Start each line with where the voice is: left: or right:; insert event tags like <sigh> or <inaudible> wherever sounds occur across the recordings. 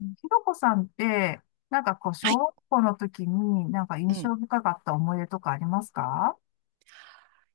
left: ひろこさんって、なんかこう、
right: は
left: 小
right: い、
left: 学校の時になんか
right: う
left: 印
right: ん。
left: 象深かった思い出とかありますか？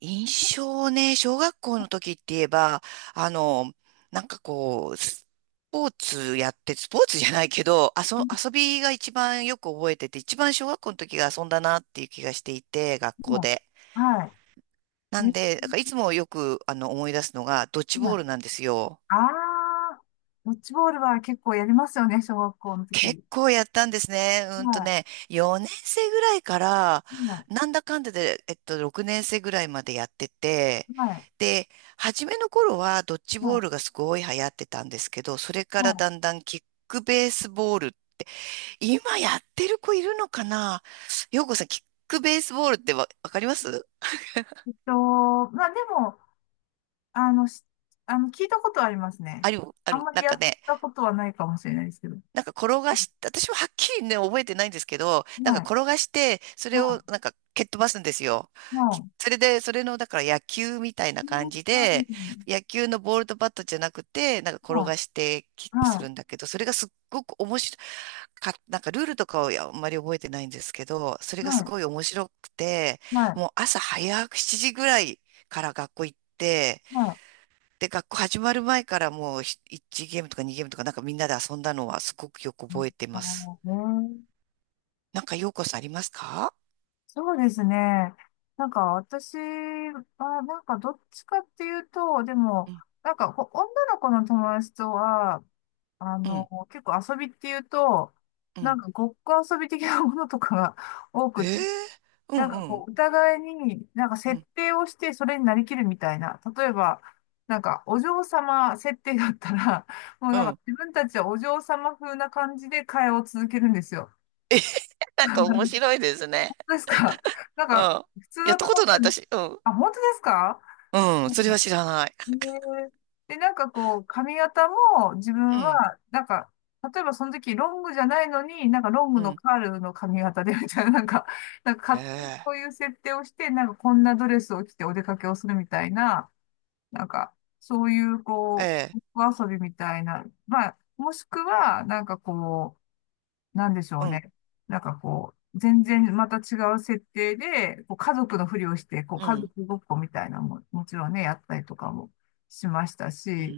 right: 印象ね、小学校の時って言えば、あの、なんかこう、スポーツやって、スポーツじゃないけど、遊びが一番よく覚えてて、一番小学校の時が遊んだなっていう気がしていて、学校
left: も
right: で。
left: う、は
right: な
left: い。
right: ん
left: え、
right: で、だからいつもよく思い出すのが、ドッジボ
left: はい。
right: ールなんですよ。
left: ああ、ドッジボールは結構やりますよね、小学校の
right: 結
left: 時。
right: 構やったんですね。
left: は
right: 4年生ぐらいから、
left: い。はい。
right: なんだかんだで、6年生ぐらいまでやってて、
left: はい。
right: で、初めの頃はドッジボー
left: は
right: ルがすごい流行ってたんですけど、それ
left: い。
right: から
left: は
right: だんだんキックベースボール、今やってる子いるのかな。ようこさん、キックベースボールってわかります
left: い。まあでも、あの、あの、聞いたことはあります
right: あ
left: ね。
right: る、あ
left: あん
right: る、
left: ま
right: な
left: り
right: ん
left: や
right: か
left: っ
right: ね、
left: たことはないかもしれないですけど。
right: なんか転がし、私ははっきりね、覚えてないんですけど、なんか
left: はい。
right: 転がして、それを
left: は
right: なんか蹴っ飛ばすんですよ。
left: い。はい。
right: それで、それの、だから野球みたいな感じで、野球のボールとバットじゃなくて、なんか転
left: は
right: がしてキッ
left: い。
right: クす
left: はい。
right: る
left: は
right: んだけど、それがすっごく面白か、なんかルールとかをあんまり覚えてないんですけど、それ
left: い。
right: が
left: は
right: す
left: い。は
right: ごい
left: い。
right: 面白くて、
left: はい。
right: もう朝早く7時ぐらいから学校行って、
left: はい。
right: で、学校始まる前からもう1ゲームとか2ゲームとかなんかみんなで遊んだのはすごくよく覚えてま
left: あ
right: す。
left: のね、
right: なんかようこさんありますか？
left: そうですね。なんか私は、なんかどっちかっていうと、で
right: う
left: も、
right: ん、
left: なんかこう女の子の友達とは、あ
right: う
left: の、
right: ん、
left: 結構遊びっていうと、
right: う
left: なん
right: ん。
left: かごっこ遊び的なものとかが <laughs> 多
right: え
left: く
right: え、
left: て、
right: う
left: なん
right: ん
left: か
right: う
left: こ
right: ん、
left: う、お互いになんか
right: う
left: 設
right: ん、
left: 定をしてそれになりきるみたいな。例えば、なんかお嬢様設定だったら、もう
right: う
left: なんか
right: ん。
left: 自分たちはお嬢様風な感じで会話を続けるんですよ。
right: えへへ。 <laughs> なんか面
left: <laughs>
right: 白いですね。
left: ですか？ <laughs> なん
right: うん。
left: か、普通
right: やっ
left: だ
right: た
left: と
right: こ
left: 思
right: と
left: っ
right: ない
left: たんで。
right: 私。うん。
left: あ、本当ですか？
right: うん、
left: う
right: そ
left: ん。
right: れは知らない。
left: えーで、なんかこう、髪型も自分
right: うん、
left: は、なんか、例えばその時ロングじゃないのに、なんかロン
right: う
left: グの
right: ん。
left: カールの髪型で <laughs> みたいな、なんか、なんか勝手に
right: ええ
left: そういう設定をして、なんかこんなドレスを着てお出かけをするみたいな、なんか、そういうこ
right: ええ、
left: う、お遊びみたいな、まあ、もしくは、なんかこう、なんでしょ
right: う
left: う
right: ん、
left: ね。なんかこう、全然また違う設定で、こう家族のふりをして、こう
right: う
left: 家
right: ん。
left: 族ごっこみたいなのも、もちろんね、やったりとかもしました
right: うー
left: し、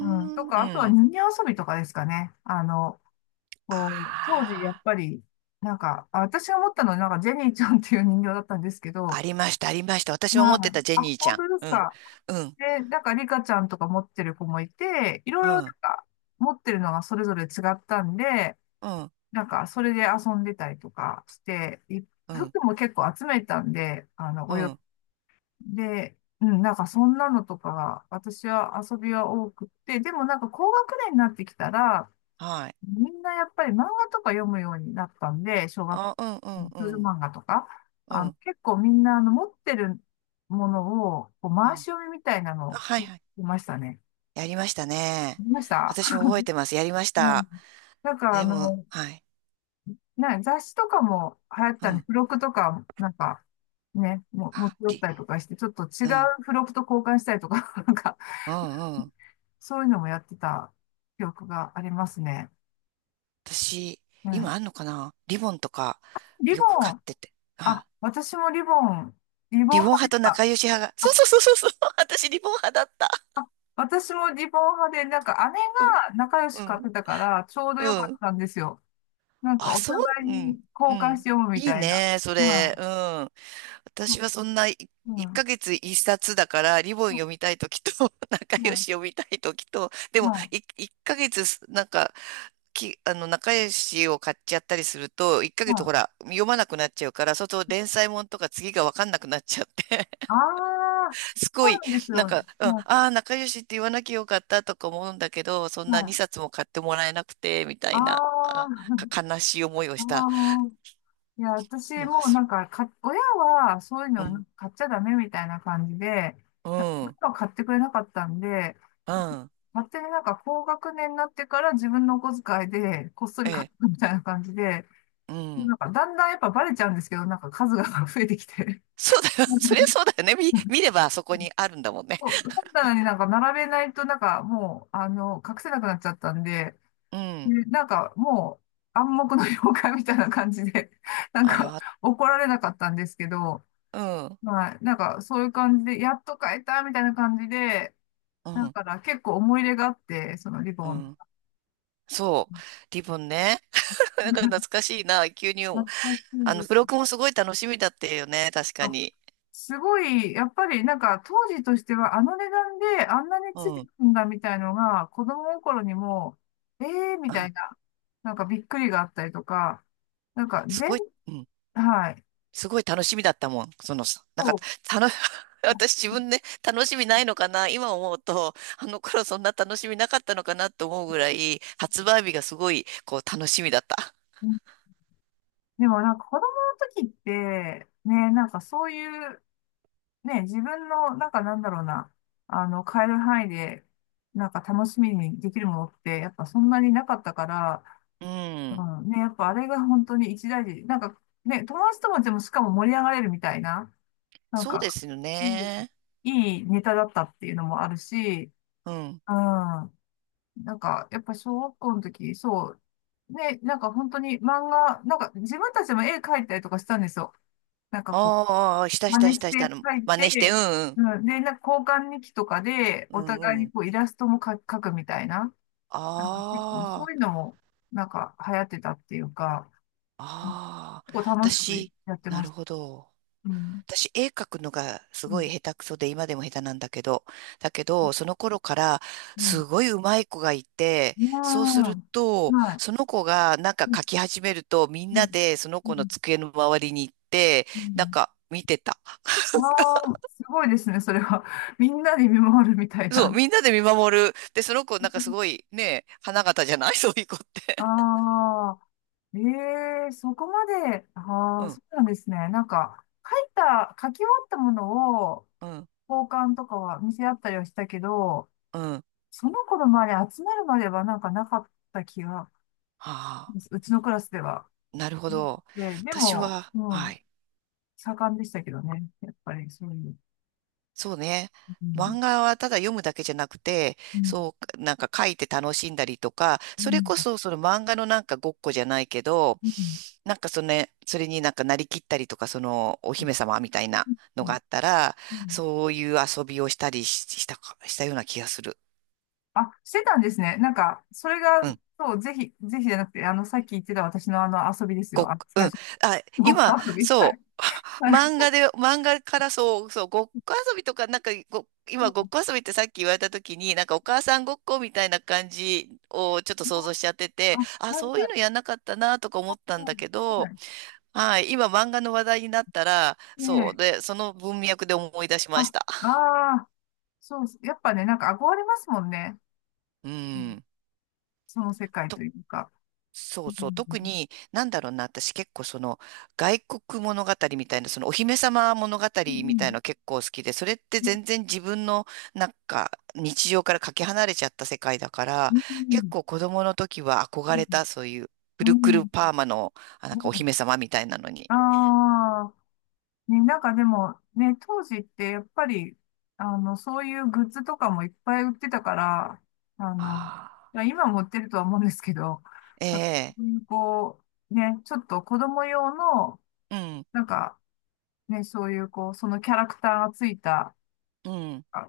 left: うん、とか、あとは
right: うん。
left: 人形遊びとかですかね。あの、こう、当時やっ
right: あ
left: ぱり、なんか、私が思ったのは、なんかジェニーちゃんっていう人形だったんですけど、
right: あ、あ
left: は
right: りました、ありました。
left: い。
right: 私も持ってたジェ
left: あ、
right: ニーちゃ
left: 本
right: ん。
left: 当です
right: うん、
left: か。
right: うん、
left: で、なんかリカちゃんとか持ってる子もいて、いろ
right: う
left: いろなん
right: ん、
left: か持ってるのがそれぞれ違ったんで、
right: うん、
left: なんか、それで遊んでたりとかして、
right: うん。
left: 服も結構集めたんで、あの、
right: うん。
left: で、うん、なんかそんなのとかが、私は遊びは多くって、でもなんか高学年になってきたら、
right: はい。
left: みんなやっぱり漫画とか読むようになったんで、
right: あ、うんう
left: あ
right: ん
left: の少女
right: うん。
left: 漫画とか、
right: う
left: あの、
right: ん。
left: 結構みんなあの持ってるものを、こう
right: う
left: 回し
right: ん。
left: 読みみたいなの
right: あ、
left: を、
right: はいはい。
left: いましたね。
right: やりましたね。
left: いました。
right: 私も覚えてます。やりまし
left: うん。
right: た。
left: なんか
right: でも、はい。
left: 雑誌とかも流行って
right: う
left: たんで、
right: ん。
left: 付録とか、なんか、ね、持ち
right: あ、
left: 寄っ
right: り、
left: たりとかして、ちょっと違う
right: うん。
left: 付録と交換したりとか、<laughs> なんか、
right: うんうん。
left: そういうのもやってた記憶がありますね。
right: 私、
left: う
right: 今
left: ん。
right: あんのかなリボンとか、
left: リ
right: よ
left: ボ
right: く買っ
left: ン、
right: てて。
left: あ、
right: あ、
left: 私もリボン、リ
right: リ
left: ボン
right: ボン
left: 派で
right: 派
left: し
right: と
left: た。
right: 仲良し派が。そう
left: あ、
right: そうそうそうそう。<laughs> 私、リボン派だった。
left: あ私もリボン派で、なんか姉
right: うん。
left: が仲良し
right: う
left: 買っ
right: ん。
left: てたから、ちょうど良
right: う
left: かっ
right: ん。
left: たんですよ。なんか
right: あ、
left: お
right: そ
left: 互
right: う、
left: い
right: う
left: に
right: ん。う
left: 交換し
right: ん。
left: て読むみ
right: いい
left: たいな。
right: ね、そ
left: ま
right: れ。
left: あ、
right: うん。
left: そ
right: 私
left: う、
right: はそんな
left: う
right: 1
left: ん、
right: ヶ月1冊だからリボン
left: まあ、
right: 読みたい時と <laughs> 仲
left: ま
right: 良
left: あ、
right: し読みたい時と、で
left: ま
right: も
left: あ、
right: 1ヶ月なんかきあの仲良しを買っちゃったりすると1
left: ま
right: ヶ月ほ
left: あ、
right: ら読まなくなっちゃうから、そうすると連載もんとか次が分かんなくなっちゃって
left: ああ、
right: <laughs> す
left: そ
right: ご
left: う
right: い
left: なんですよ。
right: なんか、うん、あ
left: は
right: あー、仲良しって言わなきゃよかったとか思うんだけど、そ
left: い、
right: んな
left: は
right: 2
left: い。
right: 冊も買ってもらえなくてみた
left: あ
right: いな、
left: あ。
right: 悲しい思い
left: <laughs>
right: を
left: あ
right: した
left: あ。いや、私
right: のが
left: もう
right: す
left: な
right: る。
left: んか、親はそういう
right: うん、
left: の買っちゃダメみたいな感じで、
right: う
left: なんかそうい
right: ん、
left: うのを買ってくれなかったんで、
right: うん、
left: 勝手になんか高学年になってから自分のお小遣いでこっそり
right: え
left: 買っ
right: え、
left: たみたいな感じで、
right: うん。
left: なんかだんだんやっぱバレちゃうんですけど、なんか数が <laughs> 増えてきて。
right: そうだよ。<laughs> そりゃそうだよね。見
left: <laughs>
right: ればそこにあるんだもんね。
left: 本
right: <laughs>
left: 棚になんか並べないとなんかもう、あの、隠せなくなっちゃったんで、
right: うん。
left: ね、なんかもう暗黙の了解みたいな感じで、<laughs> なんか
right: あ
left: 怒られなかったんですけど、
right: あ、うん、
left: まあなんかそういう感じで、やっと変えたみたいな感じで、
right: う
left: だ
right: ん、
left: から結構思い入れがあって、そのリ
right: う
left: ボン。
right: ん。そう。リボンね。<laughs> なんか懐
left: <laughs>
right: かしいな。急に思う。
left: 懐かし
right: 付
left: い。
right: 録もすごい楽しみだったよね。確か
left: あ、
right: に。
left: すごい、やっぱりなんか当時としてはあの値段であんなに
right: う
left: ついてく
right: ん。
left: るんだみたいのが子供心にも、ええー、み
right: う
left: た
right: ん。
left: いな、なんかびっくりがあったりとか、なんか
right: す
left: 全、
right: ごい、うん。
left: はい。
right: すごい楽しみだったもん。その、なんか、
left: そ
right: たの、<laughs> 私自分で楽しみないのかな。今思うと、あの頃そんな楽しみなかったのかなって思うぐらい、発売日がすごい、こう、楽しみだった。
left: う。でもなんか子供の時って、ね、なんかそういう、ね、自分の、なんかなんだろうな、あの、変える範囲で、なんか楽しみにできるものって、やっぱそんなになかったから、
right: うん。
left: うん、ね、やっぱあれが本当に一大事。なんか、ね、友達ともでもしかも盛り上がれるみたいな、なん
right: そうで
left: か、
right: すよ
left: そう、
right: ね。
left: いいネタだったっていうのもあるし、
right: うん。
left: うん、なんか、やっぱ小学校の時、そう、ね、なんか本当に漫画、なんか自分たちも絵描いたりとかしたんですよ。なんかこ
right: ああ、し
left: う、
right: たし
left: 真
right: たし
left: 似し
right: たした。あ
left: て
right: の
left: 書い
right: 真似して、う
left: て、
right: んうん。
left: うん、で、なんか交換日記とかで、
right: う
left: お互い
right: んう
left: に
right: ん。
left: こうイラストも描くみたいな、なんか結構そ
right: あ
left: ういうのも、なんか流行ってたっていうか、
right: あ、あ
left: 結
right: あ。
left: 構楽しく
right: 私、
left: やって
right: な
left: ま
right: る
left: した。
right: ほど。
left: うん。
right: 私、絵描くのがす
left: う
right: ごい
left: ん。
right: 下手くそで、今でも下手なんだけど、だけ
left: うん。
right: ど、その頃から、
left: う
right: すごい上手い子がいて、
left: ん、う
right: そうする
left: ん、
right: と、
left: はい。
right: その子がなんか
left: うん。
right: 描き始めると、みん
left: うん。
right: なでその
left: う
right: 子の
left: ん。
right: 机の周りに行って、
left: う
right: なん
left: ん。
right: か見てた。
left: わ
right: <laughs>
left: あ、すごいですね、それは。<laughs> みんなで見守るみたい
right: そう、
left: な。
right: みんなで見守る。で、その子なんかすごいね、花形じゃない。 <laughs> そういう子って。
left: ああ、ええ、そこまで、あ
right: う
left: あ、
right: ん、
left: そうなんですね。なんか、書いた、書き終わったものを
right: うん、
left: 交換とかは見せ合ったりはしたけど、
right: うん。
left: その子の周り集まるまではなんかなかった気が、
right: あ
left: うちのクラスでは。
right: あ、なるほど。
left: で
right: 私
left: も、
right: は、
left: う
right: は
left: ん、
right: い。
left: 盛んでしたけどね。やっぱりそういう。
right: そうね。
left: う
right: 漫
left: ん、
right: 画はただ読むだけじゃなくて、
left: うん、
right: そう、なんか書いて楽しんだりとか、
left: う
right: それ
left: ん、
right: こそその漫画のなんかごっこじゃないけど、
left: うん、うん、
right: なんかそのね、それになんかなりきったりとか、そのお姫様みたいなの
left: う
right: が
left: ん。
right: あったら、
left: うん。
right: そういう遊びをしたりし、したか、したような気がする。
left: あ、してたんですね。なんか、それが、
right: うん
left: そう、ぜひ、ぜひじゃなくて、あの、さっき言ってた私のあの遊びです
right: ご
left: よ。
right: っ、
left: あ、
right: う
left: 最
right: ん。
left: 初、
right: あ、
left: ごっこ
right: 今、
left: 遊び。は
right: そ
left: い。
right: う、<laughs>
left: はい。
right: 漫画からそう、そう、ごっこ遊びとか、なんか今、ごっこ遊びってさっき言われた時に、なんかお母さんごっこみたいな感じをちょっと想像しちゃって
left: あ、
right: て、
left: は
right: あ、
left: い、
right: そうい
left: は
right: う
left: い。
right: のやんなかったなとか思
left: は
right: ったんだ
left: い。
right: けど、
left: は
right: はい、今、漫画の話題になったら、
left: い。え
right: そう、
left: え。
right: で、その文脈で思い出し
left: あ、
right: ました。
left: ああ、そう、やっぱね、なんか憧れますもんね。
right: う
left: うん、
right: ん。
left: その世界というか。
right: そ
left: う
right: う
left: ん。
right: そう。特に、なんだろうな、私結構その、外国物語みたいな、そのお姫様物語
left: う
right: みたい
left: ん。
right: の結構好きで、それって
left: うん。
right: 全然自分の、なんか、日常からかけ離れちゃった世界だか
left: う
right: ら、結
left: ん。
right: 構子供の時は憧れた、そういう、く
left: う
right: るく
left: ん。う
right: る
left: ん。
right: パーマの、あ、なん
left: う
right: かお
left: ん。
right: 姫様みたいなのに。
left: ああー。ね、なんかでも、ね、当時ってやっぱり、あの、そういうグッズとかもいっぱい売ってたから、あの、
right: ああ。
left: まあ今も売ってるとは思うんですけど、
right: え
left: なんか
right: え、
left: そういうこう、ね、ちょっと子供用の、
right: うん、
left: なんかね、そういうこう、そのキャラクターがついた、
right: うん、
left: あ、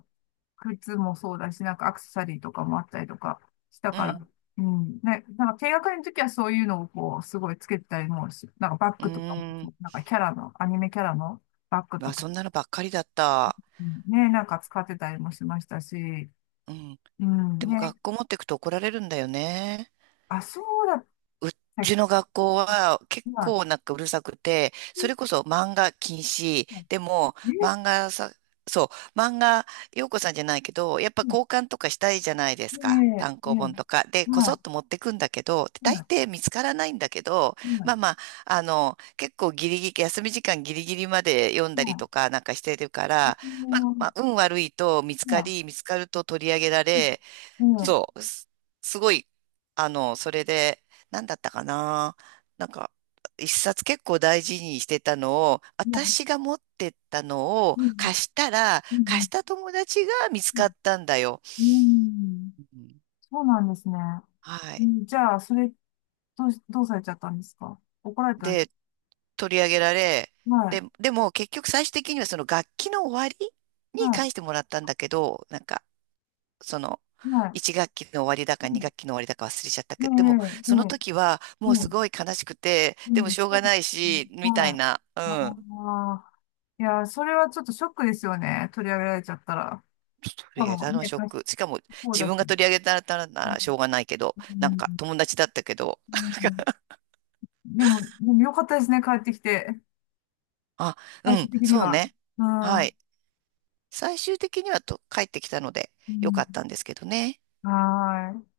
left: 靴もそうだし、なんかアクセサリーとかもあったりとかした
right: う
left: から、
right: ん、
left: うん、ね、なんか低学年の時はそういうのをこう、すごいつけてたりもし、なんかバッ
right: うー
left: グとかも、
right: ん。
left: なんかキャラの、アニメキャラの、バッグ
right: ま
left: と
right: あ、
left: か。
right: そんなのばっかりだった。
left: うん、ね、なんか使ってたりもしましたし、
right: うん。
left: う
right: で
left: ん、
right: も
left: ね、
right: 学校持ってくと怒られるんだよね。
left: あ、そうだっ
right: う
left: たっ
right: ちの学校は結
left: けな。
right: 構なんかうるさくて、それこそ漫画禁止。
left: え、
right: でも、
left: え、
right: 漫画さ、そう、漫画、陽子さんじゃないけど、やっぱ交換とかしたいじゃないですか。
left: ね
right: 単
left: え、
right: 行本
left: ね
right: とか。で、
left: え、
right: こそ
left: は
right: っ
left: い、
right: と持ってくんだけど、大
left: はい、
right: 抵見つからないんだけど、ま
left: は
right: あまあ、結構ギリギリ、休み時間ギリギリまで読ん
left: い、
right: だり
left: はい、
right: とかなんかしてるか
left: う
right: ら、まあ、ま
left: ん、
right: あ、運悪いと見つか
left: は
right: り、見つかると取り上げら
left: い、
right: れ、
left: うん、ね
right: そう、すごい、それで、なんだったかな。なんか、一冊結構大事にしてたのを、
left: え、まあ、
right: 私が持ってったのを
left: うん、
right: 貸したら、
left: う
right: 貸
left: ん、
right: した友達が見つ
left: う
right: かったんだよ。
left: ん、うん、
right: うん、
left: そうなんですね。
right: は
left: う
right: い。
left: ん、じゃあ、それ、どうされちゃったんですか？怒られただけ？
right: で、取り上げられ、
left: は
right: で、
left: い、
right: でも結局最終的にはその楽器の終わりに
left: は
right: 返してもらったんだけど、なんか、その、
left: い、はい、
right: 1学期の終わりだか
left: う
right: 2学期の終わりだか忘れちゃった
left: ん、
right: けど、でも、
left: ねえ、
right: その
left: ね
right: 時は
left: え、
right: もう
left: ね
right: す
left: え、
right: ごい悲しくて、
left: う
right: でも
left: ん、
right: しょう
left: そ
right: が
left: うで
right: ない
left: すね。
right: し、みた
left: は
right: いな、う
left: い。
right: ん。
left: ああ。いやー、それはちょっとショックですよね。取り上げられちゃったら。
right: 取
left: しか
right: り上げ
left: も
right: たのは
left: ね、
right: ショッ
left: 貸し
right: ク。しかも、
left: そう
right: 自
left: だし。
right: 分が取り上げたらな
left: う
right: らしょうが
left: ん。
right: ないけど、
left: う
right: なんか
left: ん。
right: 友達だったけど。
left: うん。
right: <laughs>
left: でもよかったですね。帰ってきて。
right: あ、う
left: 最終
right: ん、
left: 的に
right: そう
left: は。
right: ね。
left: う
right: は
left: ん。
right: い。最終的にはと帰ってきたので、
left: う
right: よか
left: ん。
right: ったんですけどね。
left: はーい。